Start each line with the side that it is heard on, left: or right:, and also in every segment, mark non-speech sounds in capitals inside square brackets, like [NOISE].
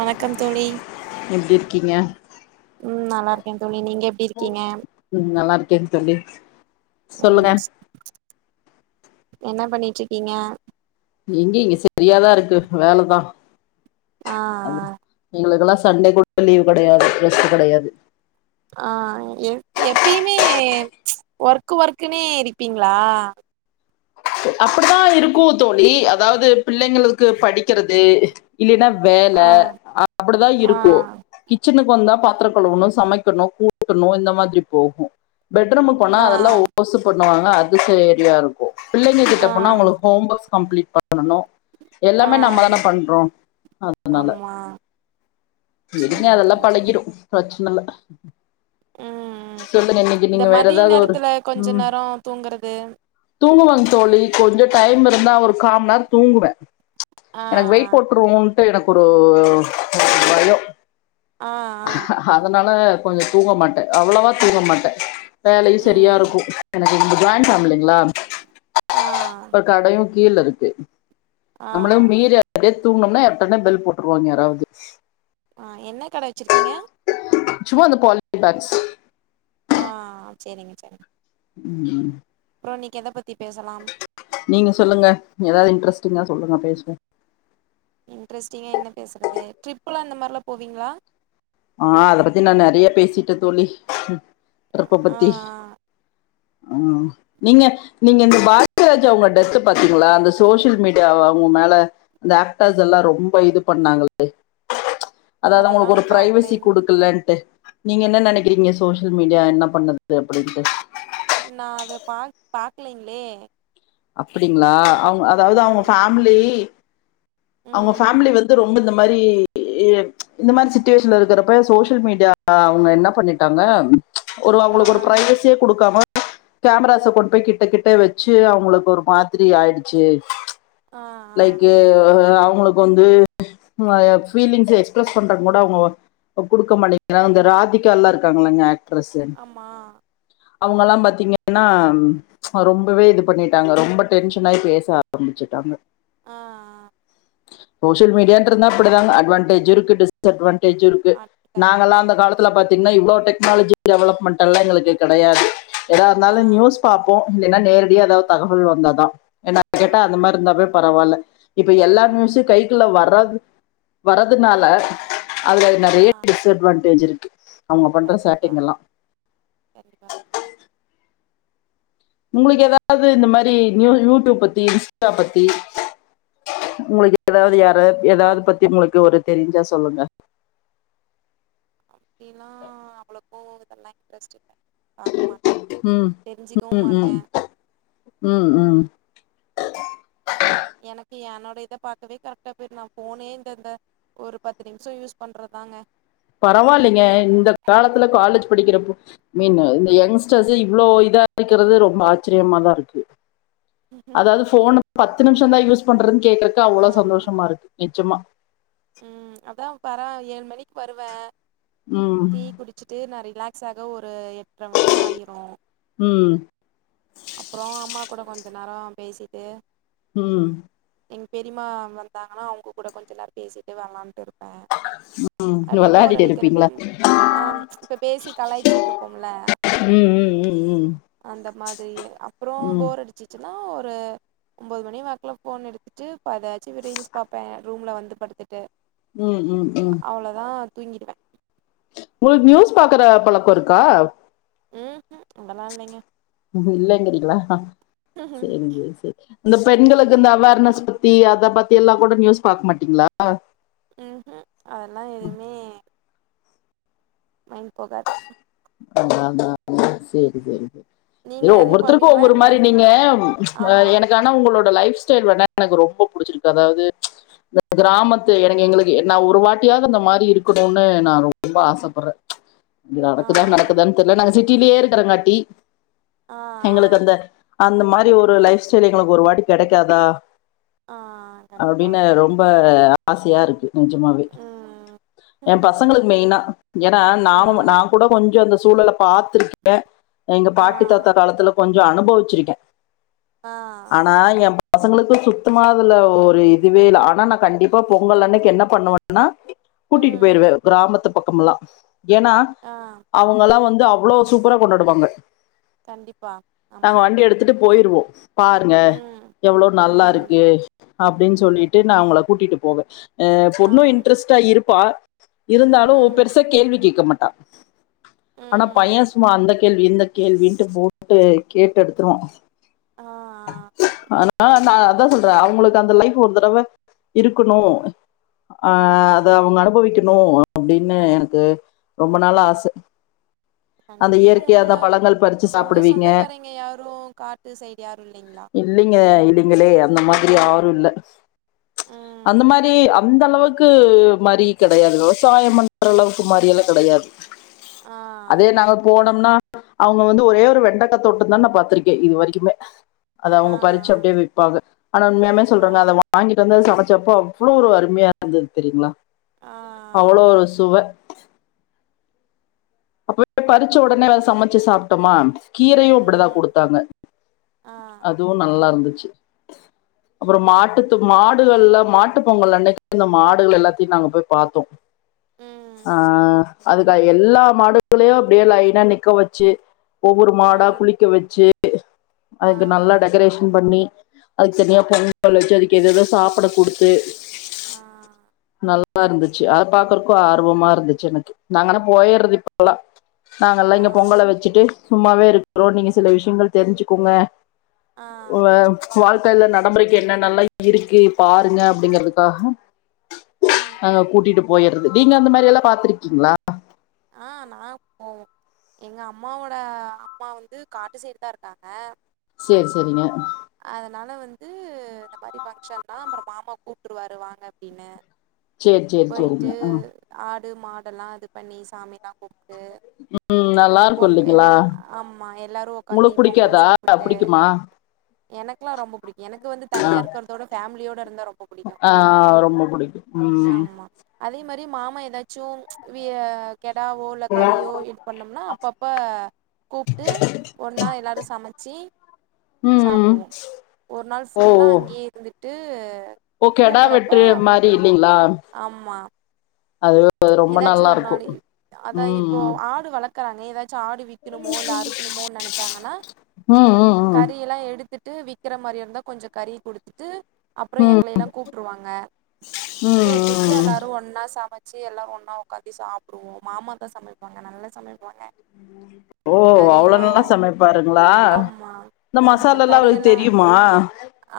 right: வணக்கம் தோழி
left: எப்டி இருக்கீங்க
right: ம் நல்லா இருக்கே தோழி நீங்க எப்டி இருக்கீங்க
left: ம் நல்லா இருக்கே தோழி சொல்லுங்க
right: ம் என்ன பண்ணிட்ருக்கீங்க
left: எங்க இங்க சரியா தா இருக்கு வேல தா
right: ஆ ஆ
left: எங்குளுக்கெல்லா சண்டே கூட லீவ் கிடையாது ரெஸ்ட் கிடையாது
right: ஆ எப்பிம்மே ஒர்க்கு ஒர்க்குன்னே இருப்பீங்களா
left: அப்படிதா இருக்கு தோழி அதாவது பிள்ளைங்களுக்கு படிக்கிறது இல்லின்னா வேல
right: ஆ
left: அப்டி தா
right: ஆ
left: இருக்கு கிச்சனுக்கு வந்தா பாத்தரோ கழுவணு சமைக்கணு கூட்டணு இந்த மாரிதி போகு பெட்ரூமுக் போனா
right: ஆ
left: அதெல்லா ஓர்சு பண்ணுவாங்க அது சரியா இருக்கு பிள்ளைங்கிட்ட
right: ஆ
left: போனா அவுங்குளுக் ஹோம் ஒர்ஸ் கம்ப்ளீட் பண்ணனு
right: ஆ
left: எல்லாமே நம்மதான பண்றோ அதுனால
right: ஆமா
left: விடுங்க
right: சேரிங்க
left: அதெல்லா
right: தோழி
left: பழகிரு
right: சேரிங்க
left: பிரச்சன இல்ல
right: ம் ம்
left: சொல்லுங்க இன்னிக்கி
right: இந்த
left: நீங்க வேற
right: மதிய
left: எதாவது ஒரு
right: நேரத்துல கொஞ்ச
left: ம்
right: நேரோ தூங்குறது
left: தூங்குவங் தோழி கொஞ்சோ டைம் இருந்தா ஒரு காமநே தூங்குவ
right: ஆ
left: எனக் வெயிட் போட்ருவோன்ட்டு எனக்கு ஒரு பயோ
right: ஆ ஆ ஆ
left: அதனால கொஞ்சோ தூங்க மாட்ட அவ்ளோவா தூங்க மாட்ட வேலயு சரியா
right: ம்
left: இருக்கு எனக்கு இங்க ஜாயின்ட் ஃபேமலிங்களா
right: ஆ
left: கடையு கீழ இருக்கு
right: ஆ
left: நம்முளு மீற அப்டியே தூங்குன்னா அப்பதா பெல் போட்ருவாங்க யாராவது
right: ஆ என்ன கட வச்சுருக்கீங்க
left: சும்மா அந்த பல் பாக்ஸ்
right: ஆ சேரிங்க சேரிங்
left: ம்
right: அப்றோ இன்னிக்கி எத பத்தி பேசலாம்
left: நீங்க சொல்லுங்க ஏதாவது இன்ட்ரெஸ்டிங்கா சொல்லுங்க பேசுவோம்
right: இன்ட்ரஸ்டிங்கா என்ன பேசுறது ட்ரிப்பெல்லா அந்த மாரிலா போவீங்களா
left: ஆ அத பத்தி நா நெறையா பேசிட்டே தோழி ட்ரிப்ப
right: ஆ
left: பத்தி ஆ நீங்க நீங்க இந்த பாக்யராஜா அவுங்க டெத்து பாத்தீங்களா அந்த சோசியல் மீடியாவ அவுங்க மேல அந்த ஆக்டர்ஸ் எல்லா ரொம்ப இது பண்ணாங்களே
right: ஆ
left: அதாவது
right: அதெல்லா
left: அவுங்குளுக்கு
right: நா
left: ஒரு பிரைவசி
right: பாக்கலைங்
left: இருக்குல்லன்ட்டு நீங்க என்ன நெனைக்கிறீங்க சோசியல் மீடியா என்ன பண்ணுது அப்டின்ட்டு
right: நா அத பா பாக்குலிங்களே
left: அப்டிங்களா அவுங்க அதாவது அவுங்க
right: ம்
left: ஃபேமிலி அவுங்க
right: ம்
left: ஃபேமிலி வந்து ரொம்ப இந்த மாரி இ இந்த மாரி சிட்டிவேஷன்ல இருக்குறப்ப சோசியல் மீடியா அவுங்க என்ன பண்ணிட்டாங்க ஒரு
right: ஆ
left: அவுங்களுக்கு ஒரு பிரைவசியே குடுக்காம கேமராச கொண்டு போய் கிட்ட கிட்ட வச்சு அவுங்களுக்கு ஒரு மாதிரி ஆயிடுச்சு
right: ஆ ஆ
left: லைக் அவுங்களுக்கு வந்து [UNINTELLIGIBLE] பீலிங்ஸ் எக்ஸ்பிரஸ் பண்றவங்க கூட அவுங்க குடுக்க மாட்டீங்குறாங்க இந்த ராதிகாலா இருக்காங்களங்க ஆக்ட்ரஸ்ஸு
right: ஆமா
left: அவுங்கெல்லா பாத்தீங்கன்னா ரொம்பவே இது பண்ணிட்டாங்க ரொம்ப டென்ஷனாயி பேச ஆரம்பிச்சிட்டாங்க
right: ஆ
left: சோசியல் மீடியன்ருந்த இப்டிதா அட்வான்டேஜ் இருக்கு டிஸ் அட்வான்டேஜ் இருக்கு
right: ஆ ஆ
left: நாங்கால
right: கண்டிப்பா
left: அந்த காலத் [UNINTELLIGIBLE] பாத்தீங்கனா இவ்ளோ டெக்னாலஜி டெவலப்மெண்ட்டெல்லா எங்களுக்கு கெடயாது
right: ஆ
left: ஏதார்ந்தாலு நியூஸ் பாப்போ இல்லன்னா நேரடியா எதாவது தகவல் வந்தாதா என்ன
right: ஆ
left: கேட்டா அந்த மாரி இருந்தாவே பரவால்ல இப்ப எல்லா
right: ஆ
left: நியூஸூ கைக்குள்ள வரது வரதுனால அதுல
right: ஆ
left: நெறைய டிஸ்அட்வான்டேஜ் இருக்கு அவங்க பண்ற
right: கண்டிப்பா
left: சேட்டிங் எல்லாம்
right: கண்டிப்பா கண்டிப்பா
left: உங்களுக்கு ஏதாவது இந்த மாரி நியூ யூடுப் பத்தி இன்ஸ்டா பத்தி உங்களுக்கு ஏதாவது
right: இனி
left: யாரவது
right: அவ
left: எதாது பத்தி உங்களுக்கு ஒரு தெரிஞ்சா சொல்லுங்க
right: அப்டிலா அவ்ளோப்போ இதெல்லா இன்ட்ரெஸ்ட் இல்ல பாக்க மாட்டே
left: ம்
right: தெரிஞ்சிக்கவு
left: ம் ம்
right: மாட்டே
left: ம் ம்
right: எனக்கு என்னோட இத பாக்கவே கரெக்டா போயினு ஃபோனே இந்தந்த ஒரு பத்து நிம்ஷோ யூஸ் பண்றதாங்க
left: பரவாயில்லங்க இந்த காலத்துல காலேஜ் படிக்கிறப்போ மீன் இந்த யங்ஸ்டர்ஸ் இவ்ளோ இதா இருக்கிறது ரொம்ப ஆச்சரியமாதா இருக்கு அதாவது ஃபோன பத்து நிம்ஷ தா யூஸ் பண்றதுன் கேக்கறக்கு அவ்ளோ
right: ஆமா
left: சந்தோஷமா இருக்கு நெஜமா
right: ம் அதா [UNINTELLIGIBLE] ஏழு மணிக்கு வருவே டீ
left: ம்
right: குடிச்சிட்டு நா ரிலாக்ஸ் ஆக ஒரு எட்டர மணி ஆயிரு
left: ம்
right: அப்றோ அம்மா கூட கொஞ்சோ நேரோ பேசிட்டு
left: ம்
right: எங் பெரிம்மா வந்தாங்கனா அவுங்க கூட கொஞ்ச நேர பேசிட்டு வெள்ளான்ட்டு இருப் ஆ
left: ம்.
right: அப்டே போர்
left: வெளாடிட்டு
right: அடிக்கிற
left: இருப்பீங்களா?
right: டைம் ஆ இப்ப பேசி கலாய்ச்சிட்டு இருப்போம்ல
left: ம் ம் ம்
right: அந்த மாதிரி அப்றோ
left: ம்.
right: போர் அடிச்சிச்சினா ஒரு ஒம்போது மணி வாக்குல ஃபோன எடுத்துட்டு இப்ப எதாச்சு ரீல்ஸ் பாப்பே ரூம்ல வந்து படுத்துட்டு
left: ம் ம் ம்
right: அவ்ளதா தூங்கிடுவ
left: உங்ளுக்கு நியூஸ் பாக்ற பழக்கோ இருக்கா
right: ம் ஹும் அதலா இல்லை ங்க
left: இல்லங்கிறீங்ளா
right: ம்ஹூம்
left: செரிங்க சேரி இந்த பெண்களுக்கு இந்த அவர்னஸ் பத்தி அத பத்தி எல்லா கூட நியூஸ் பாக்க மாட்டீங்ளா
right: ம் ஹீ அதலா எதுமே மைன்ட் போகாது
left: [INAUDIBLE] சேரி சேரி சேரி
right: நீங்க
left: யோ
right: நெறைய
left: ஒருத்தருக்கு
right: பாப்பீங்களா
left: ஒவ்வொரு
right: என்ன
left: மாரி நீங்க
right: ஆமா
left: எனக்கா ஆனா உங்களோட லைஃப் ஸ்டைல் வேணா எனக்கு ரொம்ப புடிச்சிருக்கு அதாது இந்த கிராமத்து எனக்கு எங்களுக்கு நா ஒரு வாட்டியாது அந்த மாரி இருக்கணுனு நா ரொம்ப ஆசப்பற்ரே
right: ஆ
left: எப்பதா நடக்குதுன் தெர்ல நாங்க சிட்டிலே இருக்றங்காட்டி
right: ஆ
left: எங்குளுக்கு அந்த அந்த மாரி ஒரு லைஃப் ஸ்டைல் எங்குளுக்கு ஒரு வாட்டி கெடைக்காதா
right: ஆ ஆ கண்டிப்பா
left: அப்டினு ரொம்ப அ ஆசையா இருக்கு நெஜமாவே
right: ம்
left: ஏ பசங்களுக்கு மெயினா ஏனா
right: ஆ
left: நாம நா கூட கொஞ்சோ அந்த சூழல பாத்திருக்கே எங்க
right: ஆ
left: பாட்டி தாத்தா காலத்துல கொஞ்சோ அனுபவிச்சிருக்கே
right: ஆ
left: ஆனா எம் பசங்களுக்கு சுத்தமா அதுல ஒரு இதுவே இல்ல ஆனா நா கண்டிப்பா பொங்கல் அன்னைக்கு என்ன பண்ணுவே னா கூட்டிட்
right: ம்
left: போயிருவே கிராமத்து பக்கம்லா ஏனா
right: ஆ
left: அவுங்கலா வந்து அவ்ளோ சூப்பரா கொண்டாடுவாங்க
right: கண்டிப்பா
left: நாங்க
right: ஆமா
left: வண்டி எடுத்துட்டு போயிருவோ பாருங்க
right: ம்
left: எவ்ளோ
right: ம்
left: நல்லாருக்கு அப்டின் சொல்லிட்டு நா அவங்கள கூட்டிட்டு போவே அ
right: ஆ
left: பொண்ணு இன்ட்ரெஸ்ட்டா இருப்பா இருந்தாலு
right: ம்
left: பெர்சா கேள்வி கேக்க மாட்டா ஆனா பையே
right: ம்
left: சும்மா அந்த கேள்வி இந்த கேள்வின்ட்டு போட்டு கேட்டு எடுத்துருவா
right: ஆ
left: ஆனா ஆ நா அதா சொல்றே அவுங்குளுக்கு அந்த லைஃப் ஒரு தரவ இருக்குணு ஆ அத அவங்க அனுபவிக்கணு அப்டின்னு எனக்கு ரொம்ப நாளா ஆச அந்த
right: கண்டிப் ஏன்
left: இயற்கையா அந்த
right: உங்கள
left: பழங்கள் பறிச்சு
right: உங்க
left: சாப்பிடுவீங்க
right: சொந்தக்காரய்ங்க யாரு காட்டு சைடு யாரு இல்லேங்ளா
left: இல்லிங்க இல்லீங்களே அந்த மாரி யாரு இல்ல
right: ஆ
left: அந்த மாரி அந்த அளவுக்கு மாரி கெடையாது விவசாயம் பண்ற அளவுக்கு மாரியெல்லா கெடையாது
right: ஆ
left: அதே நாங்க போனம்னா அவுங்க வந்து ஒரே ஒரு வெண்டைக்கா தோட்டந்தா நா பாத்துருக்கே இது வரைக்குமே அத
right: ஆ
left: அவுங்க பறிச்சு அப்டே விப்பாக ஆனா உண்மையாமே
right: ஆ
left: சொல்றங்க அத வாங் வாங்கிட்டு வந்து அத சமச்சப்போ அவ்ளோ ஒரு அருமையா இருந்துது தெரியுங்ளா
right: ஆ
left: அவ்ளோ ஒரு சுவ அப்பவே பறிச்ச ஒடனே அத சமச்சு சாப்ட்டோமா கீரையு அப்பிடிதா
right: ம்
left: குடுத்தாங்க
right: ஆ
left: அதுவு நல்லா இருந்துச்சு அப்புறோ
right: ஆமா
left: மாட்டுத்து மாடுகள்ல மாட்டு பொங்கல் அன்னைக்கி இந்த மாடுகள் எல்லாத்தயும் நாங்க போய் பாத்தோ
right: ம்
left: ஆ அதுக்க எல்லா மாடுகளையு அப்பிடியே லைனா நிக்க வச்சு ஒவ்வொரு
right: ஆ
left: மாடா குளிக்க வச்சு
right: ஆ
left: அதுக்கு நல்லா டெக்கரேஷன் பண்ணி அதுக்குத் தனியா பொங்கல் வச்சு அதுக்கு ஏதேதோ சாப்பட குடுத்து
right: ஆ
left: நல்லா இருந்துச்சு அதப் பாக்குறக்கு ஆர்வமா இருந்துச்சு எனக்கு நாங்கன்னா போயிர்றது இப்பல்லா
right: ஆ
left: நாங்கல்லா இங்க பொங்கல வச்சுட்டு சும்மாவே இருக்கறோ நீங்க சில விஷயங்கள் தெரிஞ்சுக்கோங்க
right: ஆ
left: உவ வாழ்க்கையில நடமுறைக்கு என்னன்ன எல்லா இருக்கு பாருங்க அப்பிடிங்கிறதுக்காக
right: ம்
left: அங்க கூட்டிட்டு போயிர்றது நீங்க அந்த மாறி எல்லா பாத்துருக்கீங்களா
right: ஆ நாங்க போவோ எங்க அம்மாவோட அம்மா வந்து காட்டு சைடு தா இருக்காங்க
left: சேர் சேரிங்க
right: அதனால வந்து இந்த மாறி ஃபங்க்ஷன்னா அப்புறோ மாமா கூப்ட்ருவாரு வாங்க அப்பிடின்னு
left: சேரி சேரி
right: போயி்ட்டு
left: சேரிங்க ஆ
right: ஆடு மாடெல்லா இது பண்ணி சாமியெல்லா கும்ட்டு
left: உம் நல்லா இருக்கு
right: பொங்
left: இல்லைங்களா
right: எல்லா ஆமா எல்லாரும் உக்காந்தி
left: உங்களுக்கு
right: பொங்கல்
left: புடிக்காதா
right: சாப்பிட்டு
left: புடிக்குமா
right: எனக்குல்லா ரொம்ப புடிக்கும் எனக்கு வந்து
left: ஆ
right: தனியா இருக்கிறத விட ஃபேமிலியோட இருந்தா ரொம்ப புடிக்கு
left: ஆ ரொம்ப புடிக்கும் உம்
right: ஆமா அதே மாறி மாமா ஏதாச்சும் கெடாவோ இல்ல கறியோ இது பண்ணம்னா அப்ப கூப்ட்டு ஒன்னா எல்லாரும் சமச்சி
left: ம்
right: சாப்புடுவோ ஒரு நாள்
left: ஓ
right: ஃபுல்லா அங்கேயே இருந்துட்டு
left: ஓ கெடா
right: தூங்கறப்ப
left: வெட்று மாறி
right: மட்டு
left: இல்லீங்ளா அது ரொம்ப
right: ஏதாச்சும்
left: நல்லா
right: ஒரு
left: இருக்கு
right: நாளு அத்தா இப்போ
left: ம்
right: ஆடு வளத் க்கறாங்க ஏதாச்சும் ஆடு விக்கணுமோ இல்ல அறுக்கணுமோ நெனச்சாங்கன்னா
left: ம் ம் ம்
right: கறி எல்லா எடுத்துட் டு விக்கிற மாறியா இருந்தா கொஞ்சோ கறியக் குடுத்துட்டு அப்புறோ
left: ம்
right: எங்களை எல்லா கூப்ட்ருவாங்க
left: ம்
right: கூப்பிட்டு
left: ம்
right: எல்லாரும் ஒன்னா சமச்சு எல்லா ஒன்னா உக்காந்தி சாப்புடுவோ மாமா தா சமைப்பாங்க நல்லா சமைப்பாங்க
left: ஓ அவ்ளோ
right: கறியெல்லா
left: நல்லா சமைப்பாருங்களா
right: ஆமா
left: இந்த
right: ஆமா
left: மசாலல்லா
right: கறி
left: அவருக்கு
right: எல்லா
left: தெரியுமா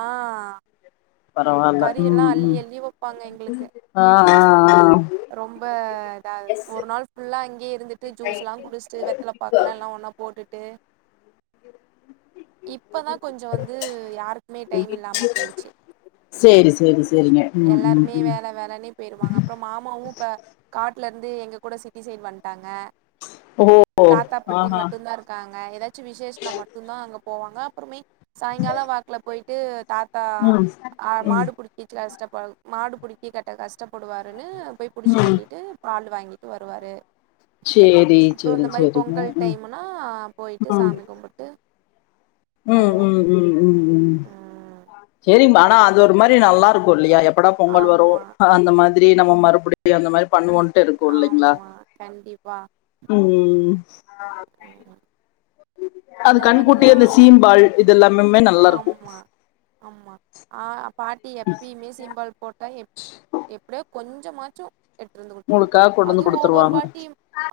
right: ஆ
left: பரவால்ல
right: கறியெல்லா
left: ம்
right: அள்ளி
left: ம்
right: அள்ளி வப்பாங்க எங்களுக்கு
left: ஆ ஆ ஆ
right: ரொம்ப இதாகுது ஒரு நாள் ஃபுல்லா அங்கயே இருந்துட்டு ஜூஸ் எல்லா குடிச்சுட்டு வெத்தல பாக்கெல்லா எல்லா ஒன்னா போட்டுட்டு இப்ப தா கொஞ்சோ வந் து யாருக்குமே டைம் இல்லாம போயிருச்சு
left: சேரி சேரி சேரிங்க ம் ம்
right: எல்லாருமே
left: ம்
right: வேல வேலன்னே போயிருவாங்க அப்புறோ மாமாவு இப்ப காட்டுல இருந்து எங்க கூட சிட்டி சைடு் வன்ட்டாங்க
left: ஓ
right: தாத்தா பாட்டி
left: ஆஹா
right: மட்டுந்தா இருக்காங்க ஏதா ச்சு விசேஷன்னா மட்டுந்தா அங்க போவாங்க அப்புறமே சாயங்கால வாக்குல போயி ட்டு தாத்தா
left: ம்
right: ஆ
left: ம்
right: மாடு புடிக்கிச்சு கஷ்டப்பா மாடு பிடிக்கி கட்ட கஷ்டப்படுவாரு ன்னு போயி புடிச்சு
left: ம்
right: கட்டிட்டு பால் வாங்கிட்டு வருவாரு
left: சேரி
right: அப்போ
left: சேரி
right: இந்த மாறி
left: சேரிங்க
right: பொங்கல்
left: ம் ம்
right: டைமுன்னா போய்ட்டு சாமி கும்புட்டு
left: ம்
right: வருவோ
left: ம் ம் ம் ம்
right: ம்
left: சேரி மனோ அது ஒரு மாறி நல்லா இருக்கும் இல்லையா எப் படா பொங்கல் வரும்
right: ஆமா
left: அந்த மாதிரி நம்ம மறுபடி அந்த மாறி பண்ணுவோன் ட்டு இருக்கும் இல்லைங்ளா
right: ஆமா கண்டிப்பா
left: ம் ஆ
right: ம்
left: அது
right: இந்த
left: கன்னுகுட்டி
right: மாரிலா
left: அந்த சீம்பால் இது எல்லாமும்மே
right: ஆமா ஆமா ஆ பாட்டி எப்பயுமே சீம்பால் போட்டா எப் எப்டியோ கொஞ்சோமாச்சு எடுத்துட் வந்து குடுத்துருவாங்க
left: உங்களுக்கா கொண்டு வந்து
right: அதுவு ஒவ்வொரு
left: குடுத்துருவாங்க
right: வாட்டியு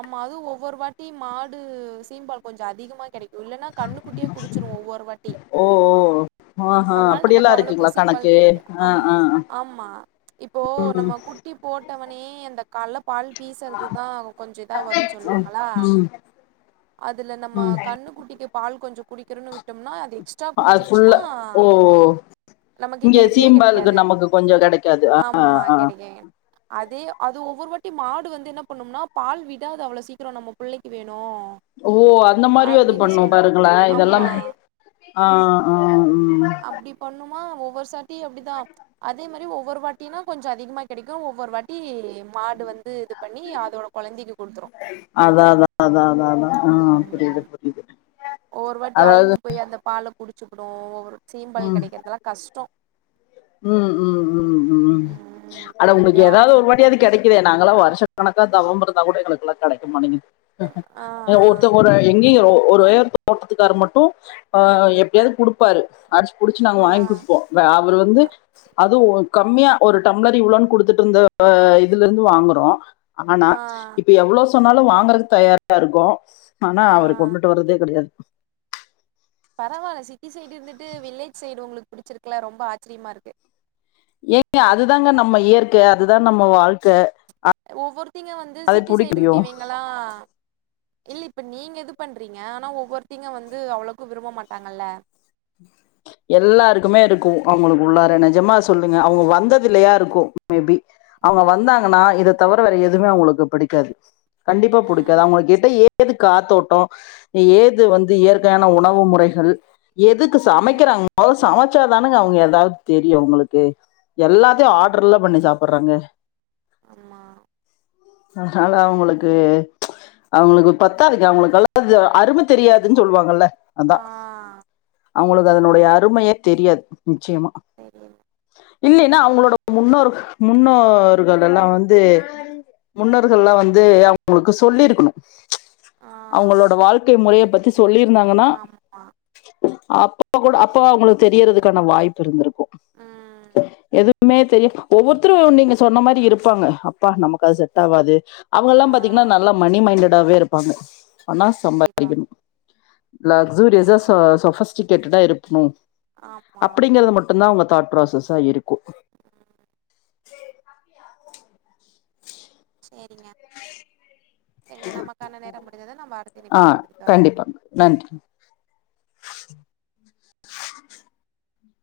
right: ஆமா அது ஒவ்வொரு வாட்டி மாடு சீம்பால் கொஞ்சோ அதிகமா கெடைக் இல்லனா கன்னுகுட்டியே குடிச்சிரு ஒவ்வொரு வாட்டியு
left: ஓ ஓ ஓ ஆஹா
right: அதனால நமக்கு
left: அப்படியெல்லா
right: அவ்ளோக்கு
left: இருக்குங்களா
right: சீம்பால்
left: கணக்கு
right: கெடைக்கு
left: ஆ
right: அம்
left: ஆ ஆ.
right: ஆமா இப்போ
left: ம்
right: நம்ம கு ட்டி போட்டவனே அந்த கல்லப் பால் பீசுறது தா கொஞ்சோ இதா வருன் சொல்லுவாங்களா
left: ம்
right: அதுல நம்ம
left: ம்
right: கன்னுகுட்டிக்கு பால் கொஞ்சோ குடிக்கர்ன்னு விட்டோம்னா அது உச்சா
left: அது
right: குடிச்சிருச்சுன்னா
left: ஃபுல்லா ஓ
right: நமக்கு
left: இங்க
right: கெடைக்கவே
left: சீம்பாலுக்கு
right: கெடைக்காது
left: நமக்கு கொஞ்சோ கெடைக்காது ஆ
right: ஆமா
left: ஆ
right: கெடைக்கு அதே அது ஒவ்வொரு வாட்டி மாடு வந்து என்ன பண்ணும்னா பால் விடாது அவ்ளோ சீக்கிர நம்ம புள்ளைக்கு வேணு
left: ஓ அந்த மாரியு அது
right: அப்டின்னு
left: பண்ணு
right: சொல்ல
left: பாருங்களா இதெல்லா
right: ஆமா
left: ஆ ஆ ம்
right: அப்டி பண்ணுமா ஒவ்வொரு சாட்டியு அப்டிதா அதே மாரி ஒவ்வொரு வாட்டினா கொஞ்சோ அதிகமா கெடைக்கு ஒவ்வொரு வாட்டி மாடு வந்து இது பண்ணி அதோட கொழந்தைக்கு குடுத்துரு
left: அதா அதா அதா அதா அதா ஆ புரிது
right: ம்
left: புரிது
right: ஒவ்வொரு வாட்டி அவுந்து
left: அதாவ்து
right: போய் அந்த பால குடிச்சிப்புடு ஒவ்வொரு சீம்பால்
left: ம்
right: கெடைக்கறதெல்லா கஷ்டோ
left: ம் ம் ம் ம் அட உங்களுக்கு ஏதாவ்து ஒரு வாட்டியாது கெடைக்கு நாங்கள்லா வருஷ கணக்கா தவம் இருந்தா கூட எங்களுக்குல்லா கெடைக்க
right: ஆ
left: மாட்டீங்கிது ஒரு எங்கேயு ஒரு உயரத்து தோட்டத்துக்காரு மட்டு அ எப்டியாது குடுப்பாரு அடிச்சு புடிச்சு நாங்க
right: ஆ
left: வாங்கி குடுப்போ அவரு வந்து அதுவு கம்மியா ஒரு டம்ளரு இவ்ளோன் குடுத்துட்ருந்த இதுல இருந்து வாங்குறோ ஆனா நா
right: ஆ ஆ
left: இப்ப எவ்ளோ சொன்னாலு வாங்கறதுக்கு தயாரா இருக்கோ ஆனா அவரு
right: ஆ
left: கொண்டுட்டு வர்றதே கெடையாது
right: பரவால்ல சிட்டி சைடு இருந்துட்டு வில்லேஜ் சைடு உங்களுக்கு புடிச்சிருக்கல ரொம்ப ஆச்சிரியமா இருக்கு
left: ஏங்க அதுதாங்க நம்ம இயற்க அதுதா நம்ம வாழ்க்க
right: ஒவ்வொருத்திங்க வந்து சிட்டி சைடு இருக்குவீங்களா இல்ல இப்போ நீங்க இது பண்றீங்க ஆனா ஒவ்வொருத்திங்க வந்து அவ்ளோக்கு விரும்ப மாட்டாங்கல்ல
left: எல்லாருக்குமே இருக்கு அவங்ளுக்கு உள்ளார நெஜமா சொல்லுங்க அவங்க வந்தது இல்லயா இருக்கு மேபி அவங்க வந்தாங்கனா இத தவர வேற எதுமே அவங்ளுக்கு பிடிக்காது கண்டிப்பா புடிக்காது
right: ம்
left: அவங்க கிட்ட ஏ ஏது காத்தோட்டம் ஏது வந்து இயற்கையான உணவு முறைகள் எதுக்கு சமைக்க
right: ம்
left: கிறாங்க அவ சம ச்சாதானுங்க அவங்க ஏதாவ் தெரியு அவுங்களுக்கு எல்லாத்தியு ஆடர்ல்ல பண்ணி சாப்புட்றாங்க
right: அம்மா
left: அதனால அவங்களுக்கு அவங்களுக்கு பத்தாதுங்க அவங்களுக்குள்ளா அது அருமை தெரியாதுன் சொல்லுவாங்கல்ல
right: ஆ
left: அதான் அவங்களுக்கு
right: அதா
left: அதனுடைய அருமையே தெரியாது நிச்சயமா
right: [UNINTELLIGIBLE]
left: இல்லைன்னா அவங்களோட முன்னோர் முன்னோர்கள் எல்லா வந்து முன்னோர்கள்லா வந்து அவங்களுக்கு சொல்லிருக்கணு
right: ஆ
left: அவங்களோட வாழ்க்கை முறைய பத்தி சொல்லிருந்தாங்கனா
right: ஆமா
left: அப்ப அப்ப கூட அப்ப அவங்களுக்கு தெரியருதுக்கான வாய்ப்பு இருந்திருக்கு
right: ம்
left: எது மே தெரியு ஒவ்வொருத்தரு நீங்க சொன்ன மாரி இருப்பாங்க அப்பா நமக்கு அது செட் ஆவாது அவங்கல்லா
right: ஆ
left: பாத்தீங்கன்னா நல்லா மணி மைன்டடாவே இருப்பாங்க நா
right: கண்டிப்பா
left: சம்பாரிக்கனு லக்ஸுரியஸா
right: ஆமா
left: சொ சொஃபஸ்டிகேட்டடா இருக்னு
right: ஆமா
left: அப்டிங்கறது மட்டுந்தா அவுங்க தாட் ப்ராசஸ்ஸா இருக்கு
right: சேரிங்க சேர்ங்க நமக்கான நேரம் முடிந்தது நம்ம
left: ஆ
right: அடுத்த [INAUDIBLE]
left: கண்டிப்பாங்க நன்றி